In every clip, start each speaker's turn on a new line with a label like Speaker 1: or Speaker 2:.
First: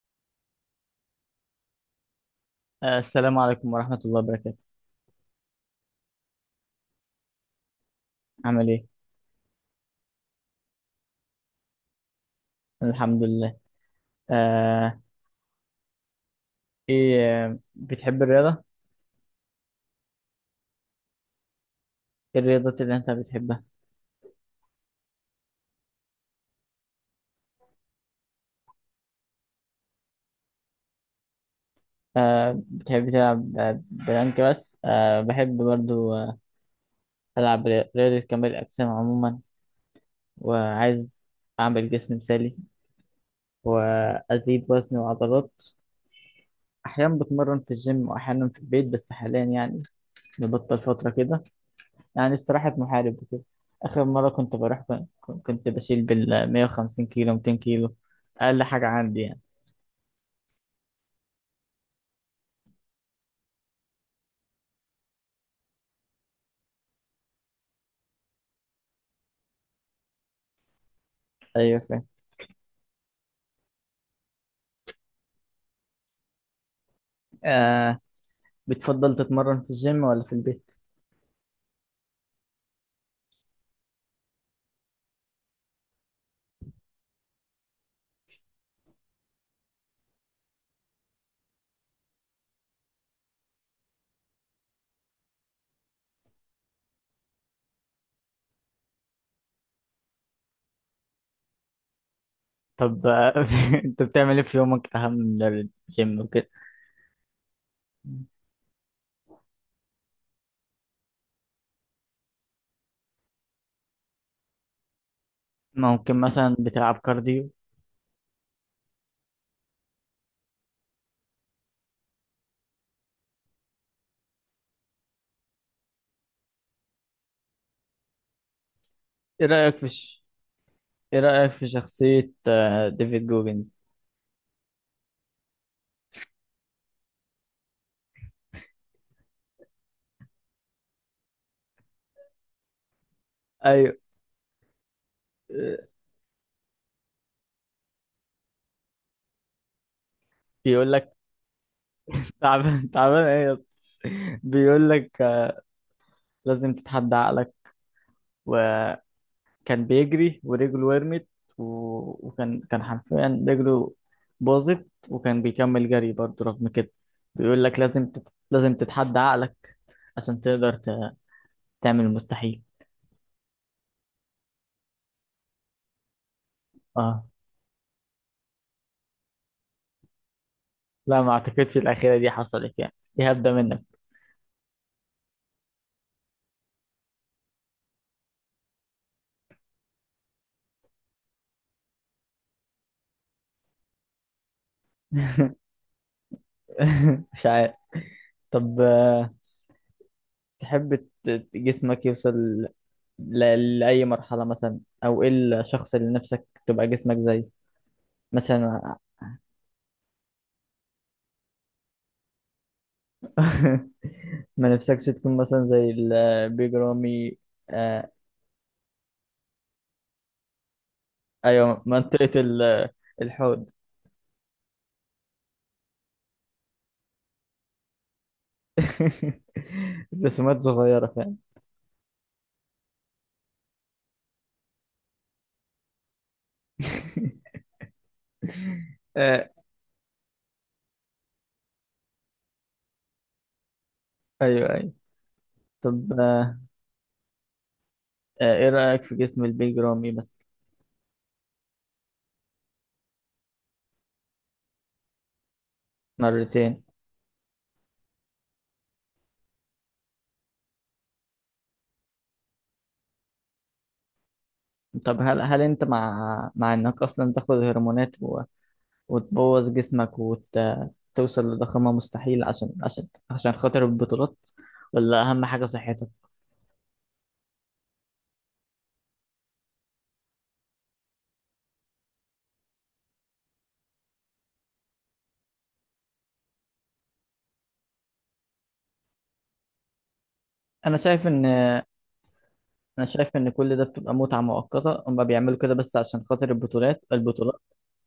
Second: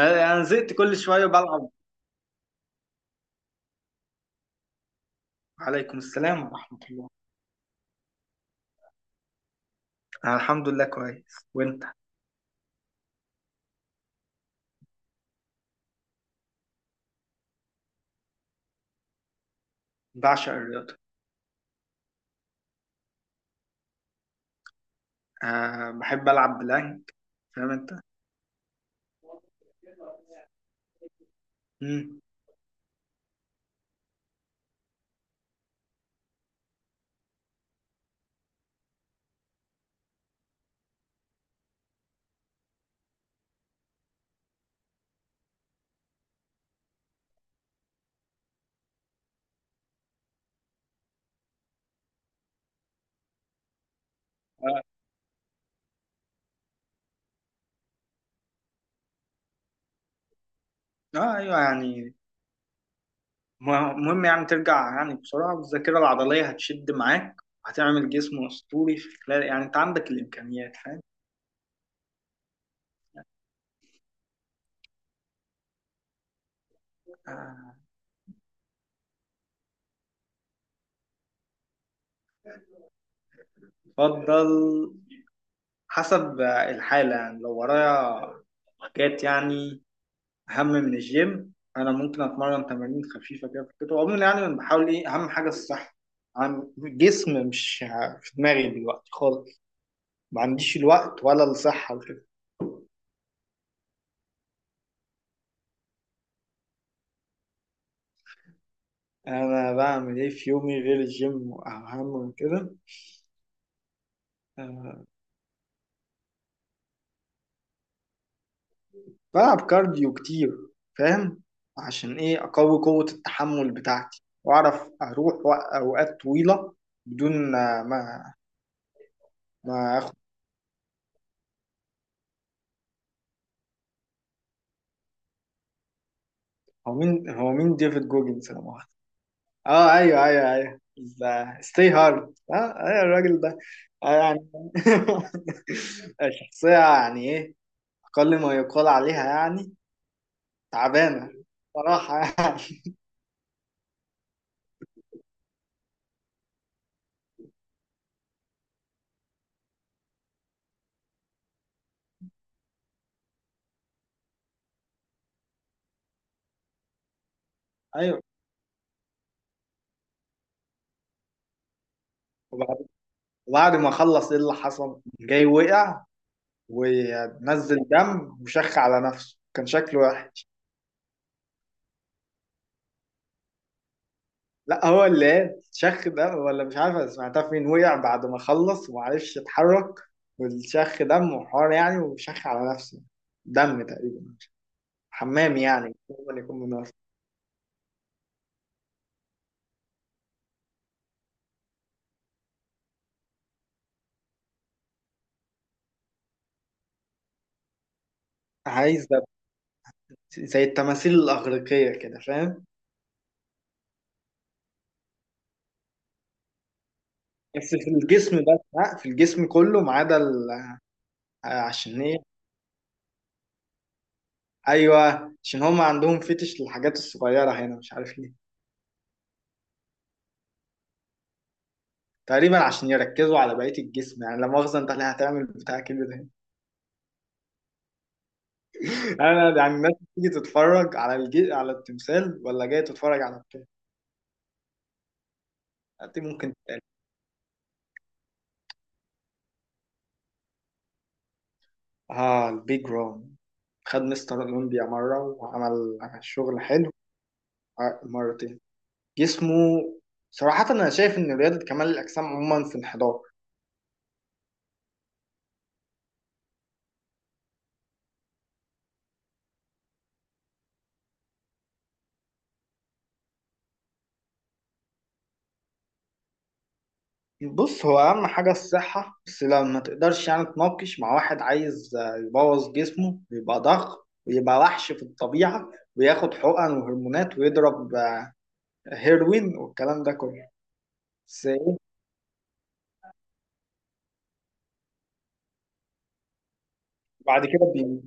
Speaker 1: انا زهقت كل شويه بلعب.
Speaker 2: السلام عليكم ورحمة الله وبركاته.
Speaker 1: عليكم السلام ورحمه الله.
Speaker 2: عامل ايه؟
Speaker 1: انا الحمد لله كويس. وانت؟
Speaker 2: الحمد لله. آه، ايه. بتحب الرياضة؟
Speaker 1: بعشق الرياضه.
Speaker 2: ايه الرياضات اللي انت بتحبها؟
Speaker 1: بحب العب بلانك، فاهم انت. مم.
Speaker 2: بتحب تلعب بلانك بس؟ بحب برضو ألعب رياضة كمال الأجسام عموما، وعايز أعمل جسم مثالي وأزيد وزن وعضلات. أحيانا بتمرن في الجيم وأحيانا في البيت، بس حاليا يعني نبطل فترة كده، يعني استراحة محارب وكده. آخر مرة
Speaker 1: اه.
Speaker 2: كنت بشيل بال 150 كيلو 200 كيلو، أقل حاجة عندي يعني.
Speaker 1: ايوه يعني مهم يعني ترجع، يعني بسرعه الذاكره العضليه هتشد معاك، هتعمل جسم اسطوري في خلال، يعني انت عندك الامكانيات، فاهم.
Speaker 2: أيوة فاهم.
Speaker 1: آه،
Speaker 2: آه بتفضل تتمرن في الجيم ولا في البيت؟
Speaker 1: افضل حسب الحاله، يعني لو ورايا حاجات يعني اهم من الجيم، انا ممكن اتمرن تمارين خفيفه كده في الكتف عموما، يعني انا بحاول ايه، اهم حاجه الصحه عن جسم، مش في دماغي دلوقتي خالص، ما عنديش الوقت ولا الصحه وكده.
Speaker 2: طب، أنت بتعمل إيه في يومك أهم من الجيم وكده؟
Speaker 1: انا بعمل ايه في يومي غير الجيم اهم من كده؟ أه.
Speaker 2: ممكن مثلا بتلعب كارديو؟
Speaker 1: بلعب كارديو كتير، فاهم، عشان ايه، اقوي قوه التحمل بتاعتي، واعرف اروح اوقات طويله بدون ما
Speaker 2: إيه رأيك في
Speaker 1: ما اخد.
Speaker 2: ش... إيه رأيك في شخصية ديفيد جوجنز؟
Speaker 1: هو مين، ديفيد جوجنز؟ انا اه، ايوه ايوه ايوه، ستي هارد، اه ايوه الراجل ده.
Speaker 2: أيوة.
Speaker 1: يعني
Speaker 2: آه،
Speaker 1: شخصية، يعني ايه، اقل ما يقال عليها يعني،
Speaker 2: بيقول لك،
Speaker 1: تعبانة صراحة يعني.
Speaker 2: تعبان تعبان إيه يا اسطى؟ بيقول لك لازم تتحدى عقلك، و كان بيجري ورجله ورمت و... وكان حرفيا رجله باظت، وكان بيكمل جري برضه رغم كده. بيقول لك
Speaker 1: ايوه.
Speaker 2: لازم تتحدى عقلك، عشان تقدر تعمل المستحيل.
Speaker 1: وبعد، وبعد ما خلص ايه اللي حصل؟ جاي وقع
Speaker 2: اه،
Speaker 1: ونزل دم وشخ على نفسه، كان شكله وحش.
Speaker 2: لا، ما اعتقدش الاخيره دي حصلت، يعني دي هبده منك.
Speaker 1: لا، هو اللي ايه، شخ دم ولا مش عارف، أنا سمعتها فين. وقع بعد ما خلص ومعرفش يتحرك، والشخ دم وحوار يعني، وشخ على نفسه دم تقريبا، حمام يعني هو اللي يكون مناسب.
Speaker 2: مش عارف. طب، تحب جسمك يوصل لأي مرحلة مثلا، أو إيه الشخص اللي نفسك تبقى جسمك زيه مثلا؟
Speaker 1: عايز ده زي التماثيل الأغريقية كده، فاهم.
Speaker 2: ما نفسكش تكون مثلا زي البيج رامي؟
Speaker 1: بس في
Speaker 2: آه
Speaker 1: الجسم بس، لا في الجسم كله ما عدا
Speaker 2: ايوه،
Speaker 1: عشان ايه.
Speaker 2: منطقة الحوض.
Speaker 1: ايوه، عشان هم عندهم فتش للحاجات الصغيرة هنا، مش عارف ليه،
Speaker 2: رسومات صغيرة فاهم.
Speaker 1: تقريبا عشان يركزوا على بقية الجسم. يعني لا مؤاخذة، انت اللي هتعمل بتاع كبير ده.
Speaker 2: آه
Speaker 1: انا يعني الناس بتيجي تتفرج على على التمثال ولا جاي تتفرج على بتاع؟
Speaker 2: ايوه، ايوه. طب،
Speaker 1: دي ممكن تتقال.
Speaker 2: ايه رأيك في جسم البيج رامي بس؟
Speaker 1: اه، البيج رام، خد مستر اولمبيا مرة وعمل شغل
Speaker 2: مرتين.
Speaker 1: حلو. مرتين. جسمه صراحة، أنا شايف إن رياضة كمال الأجسام عموما في انحدار.
Speaker 2: طب، هل انت مع انك اصلا تاخد هرمونات وتبوظ جسمك، وتوصل لضخامة مستحيل، عشان عشان خاطر البطولات، ولا اهم حاجة صحتك؟
Speaker 1: بص، هو أهم حاجة الصحة، بس لو ما تقدرش يعني تناقش مع واحد عايز يبوظ جسمه ويبقى ضخم ويبقى وحش في الطبيعة، وياخد حقن وهرمونات ويضرب هيروين والكلام ده كله.
Speaker 2: انا شايف
Speaker 1: بس
Speaker 2: ان
Speaker 1: إيه،
Speaker 2: انا شايف ان كل ده بتبقى متعه مؤقته، هم بيعملوا كده بس عشان خاطر البطولات
Speaker 1: بعد
Speaker 2: البطولات
Speaker 1: كده بي...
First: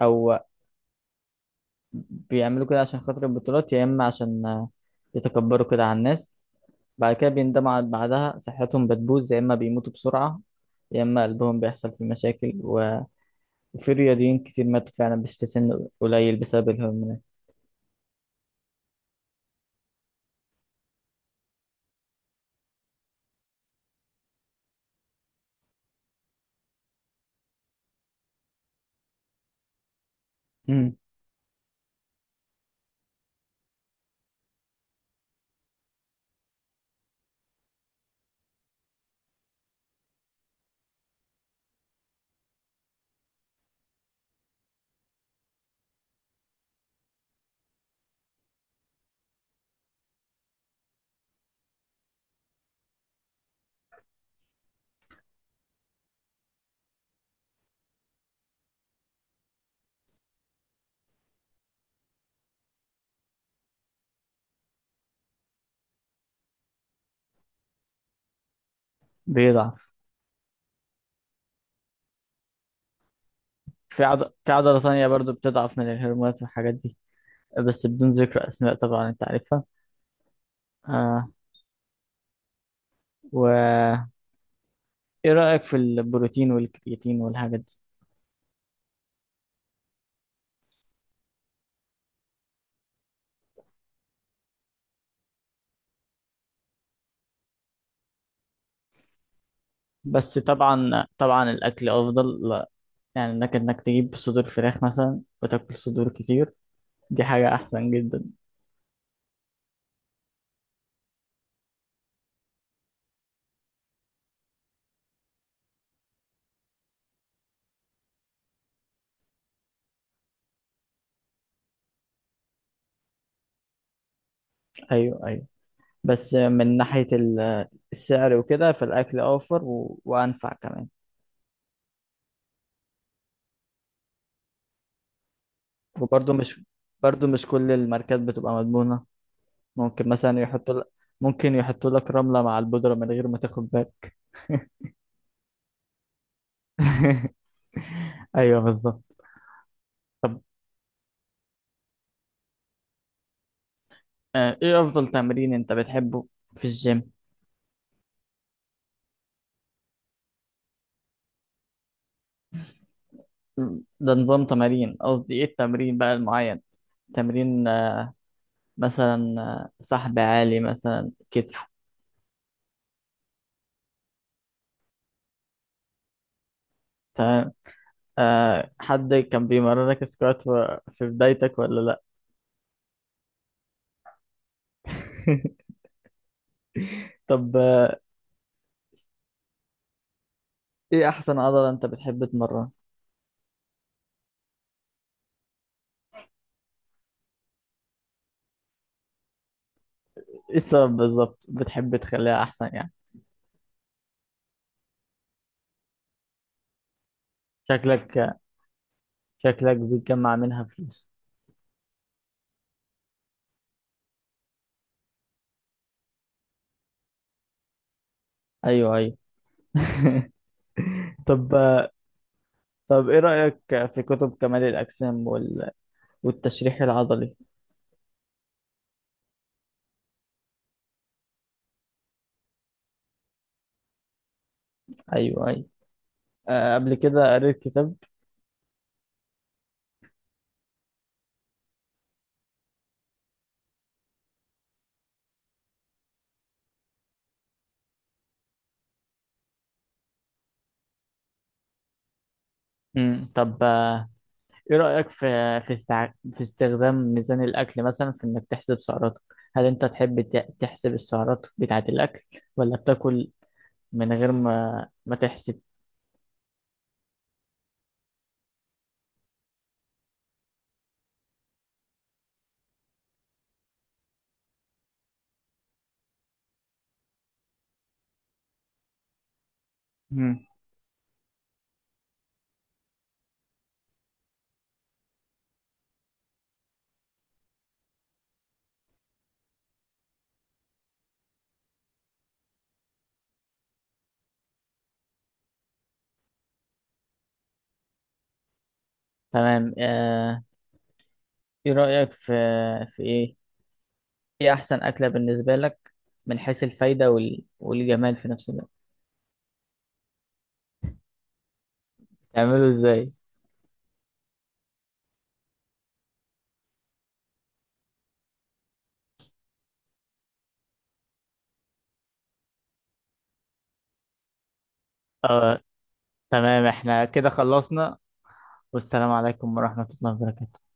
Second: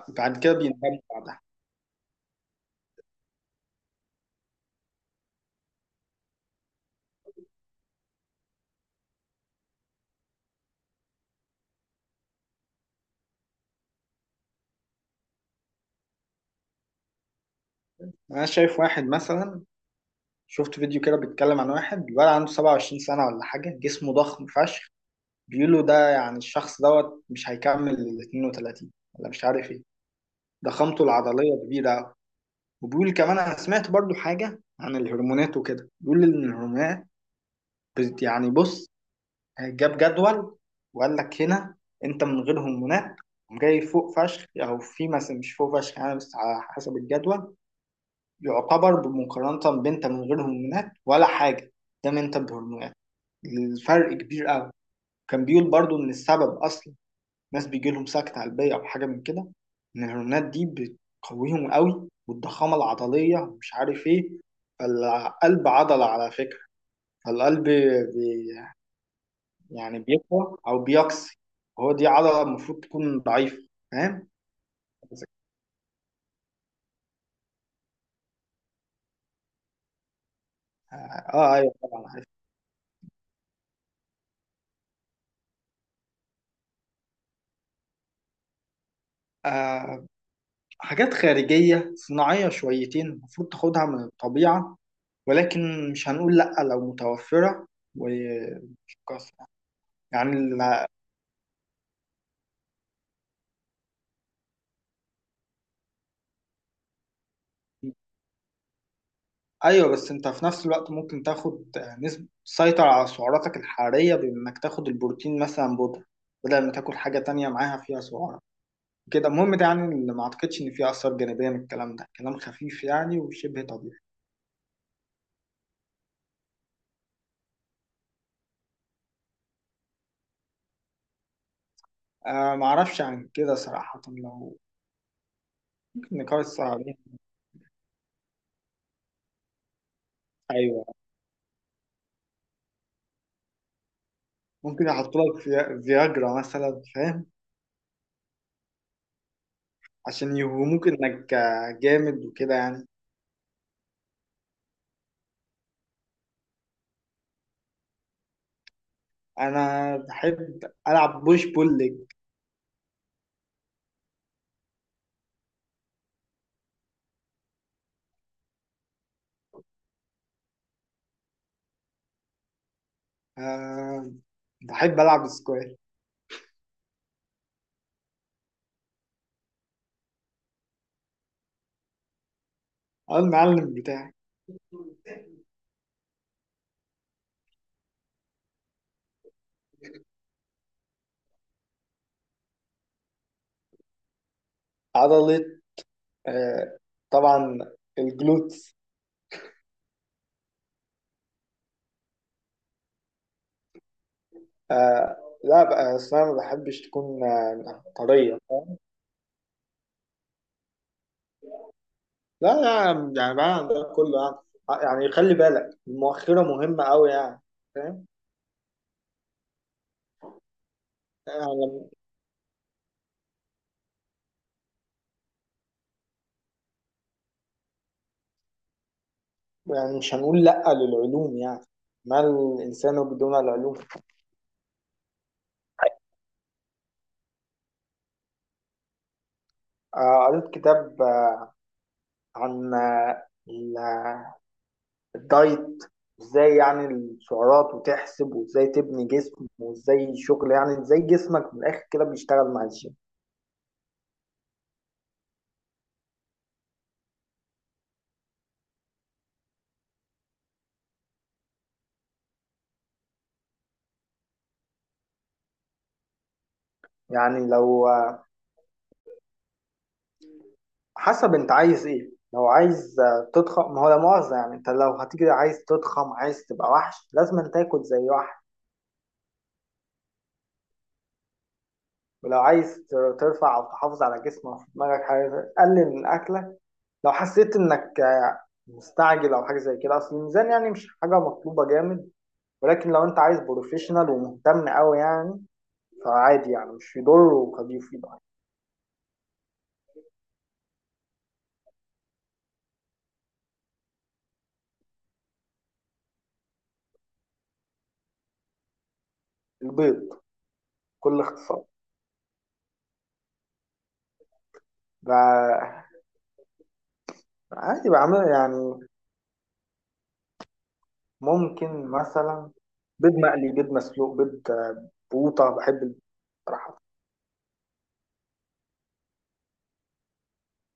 Speaker 2: او
Speaker 1: بعد كده بيندم بعدها.
Speaker 2: بيعملوا كده عشان خاطر البطولات، يا اما عشان يتكبروا كده على الناس. بعد كده بيندموا بعدها صحتهم بتبوظ، يا اما بيموتوا بسرعه، يا اما قلبهم بيحصل فيه مشاكل وفي رياضيين كتير ماتوا فعلا، بس في سن قليل، بسبب الهرمونات.
Speaker 1: أنا شايف واحد مثلا، شفت فيديو كده بيتكلم عن واحد، الولد عنده 27 سنة ولا حاجة، جسمه ضخم فشخ، بيقولوا ده يعني الشخص دوت مش هيكمل ال 32 ولا مش عارف ايه.
Speaker 2: امم
Speaker 1: ضخامته العضلية كبيرة أوي. وبيقول كمان، أنا سمعت برضو حاجة عن الهرمونات وكده، بيقول إن الهرمونات يعني بص، جاب جدول وقال لك هنا أنت من غير هرمونات جاي فوق فشخ أو في مثلا مش فوق فشخ يعني، بس على حسب الجدول يعتبر بمقارنة، بأنت من غير هرمونات ولا حاجة، ده أنت بهرمونات، الفرق كبير أوي. كان بيقول برضو إن السبب أصلا ناس بيجي لهم سكتة قلبية أو حاجة من كده، إن الهرمونات دي بتقويهم قوي، والضخامة العضلية ومش عارف إيه، فالقلب عضلة على فكرة، فالقلب بي،
Speaker 2: بيضعف.
Speaker 1: يعني بيقوى أو بيقسي، هو دي عضلة المفروض تكون ضعيفة، فاهم؟
Speaker 2: في عضله ثانيه برضو بتضعف من الهرمونات والحاجات دي، بس بدون ذكر اسماء طبعا، انت عارفها.
Speaker 1: آه.
Speaker 2: آه
Speaker 1: أيوه طبعا عارف.
Speaker 2: و ايه رأيك في البروتين والكرياتين والحاجات دي؟
Speaker 1: آه، حاجات خارجية صناعية شويتين، المفروض تاخدها من الطبيعة، ولكن مش هنقول لأ لو متوفرة وتتكاثر
Speaker 2: بس
Speaker 1: يعني.
Speaker 2: طبعا طبعا الاكل افضل، لا يعني انك تجيب صدور فراخ مثلا وتاكل صدور كتير، دي حاجة احسن جدا.
Speaker 1: ايوه بس انت في نفس الوقت ممكن تاخد نسبة، تسيطر على سعراتك الحرارية بانك تاخد البروتين مثلا بودرة، بدل ما تاكل حاجة تانية معاها فيها سعرات. كده المهم ده، يعني اللي ما اعتقدش ان فيه اثار جانبية من الكلام ده، كلام خفيف يعني وشبه طبيعي.
Speaker 2: ايوه، ايوه. بس من ناحية السعر وكده، فالاكل اوفر وانفع كمان.
Speaker 1: آه ما اعرفش عن كده صراحة، لو ممكن
Speaker 2: وبرضه
Speaker 1: نقارس
Speaker 2: مش
Speaker 1: عليه.
Speaker 2: برضه مش كل الماركات بتبقى مضمونة، ممكن مثلا يحطوا
Speaker 1: ايوه
Speaker 2: لك ممكن يحطوا لك رملة مع البودرة من غير ما تاخد بالك.
Speaker 1: ممكن يحط لك فياجرا مثلا، فاهم،
Speaker 2: ايوه بالظبط.
Speaker 1: عشان
Speaker 2: طب
Speaker 1: يوهموك انك جامد وكده يعني.
Speaker 2: ايه افضل تمرين انت بتحبه في الجيم؟
Speaker 1: انا بحب العب بوش بول ليج.
Speaker 2: ده نظام تمارين، قصدي ايه التمرين بقى المعين، تمرين مثلا سحب عالي مثلا، كتف.
Speaker 1: آه بحب العب سكواش.
Speaker 2: تمام. حد كان بيمرنك سكوات في بدايتك ولا لا؟
Speaker 1: اه المعلم بتاعي.
Speaker 2: طب ايه احسن عضلة انت بتحب تمرن؟
Speaker 1: عضلة، آه، طبعا الجلوتس.
Speaker 2: ايه السبب بالظبط بتحب تخليها احسن يعني؟
Speaker 1: آه، لا بقى، أصل أنا ما بحبش تكون
Speaker 2: شكلك
Speaker 1: طرية، فاهم؟
Speaker 2: شكلك بتجمع منها فلوس.
Speaker 1: لا لا، يعني بقى عندنا كله يعني، يعني خلي بالك المؤخرة مهمة أوي يعني، فاهم
Speaker 2: ايوه، ايوه. طب
Speaker 1: يعني.
Speaker 2: آه، طب ايه رأيك في كتب كمال الأجسام والتشريح العضلي؟
Speaker 1: يعني مش هنقول لأ للعلوم يعني، ما الإنسان بدون العلوم.
Speaker 2: ايوه، ايوه. قبل كده قريت كتاب.
Speaker 1: آه قريت كتاب آه عن الدايت، ازاي يعني السعرات وتحسب، وازاي تبني جسم، وازاي شغل يعني، ازاي جسمك من الاخر كده بيشتغل مع الجيم.
Speaker 2: مم. طب ايه رأيك في استخدام ميزان الأكل مثلا، في إنك تحسب سعراتك. هل أنت تحب تحسب السعرات بتاعة الأكل، ولا بتاكل من غير ما تحسب؟
Speaker 1: يعني لو حسب انت عايز ايه. لو عايز تضخم، ما هو لا مؤاخذة يعني، انت لو هتيجي عايز تضخم، عايز تبقى وحش، لازم أن تاكل زي وحش.
Speaker 2: مم.
Speaker 1: ولو عايز ترفع او تحافظ على جسمك وفي دماغك حاجه، قلل من اكلك. لو حسيت انك مستعجل او حاجه زي كده، اصل الميزان يعني مش حاجه مطلوبه جامد، ولكن لو انت عايز بروفيشنال ومهتم قوي يعني، فعادي يعني مش يضر، وخفيف يضر.
Speaker 2: تمام. ايه رأيك. في في ايه ايه أحسن أكلة بالنسبة لك، من حيث الفايدة والجمال في نفس الوقت؟
Speaker 1: البيض بكل اختصار.
Speaker 2: تعمله ازاي؟
Speaker 1: بقى- عادي بعمل يعني، ممكن مثلا بيض مقلي، بيض مسلوق، بيض بقوطة،
Speaker 2: اه،
Speaker 1: بحب البيض
Speaker 2: تمام،
Speaker 1: بصراحة.
Speaker 2: احنا كده خلصنا. والسلام عليكم ورحمة الله وبركاته.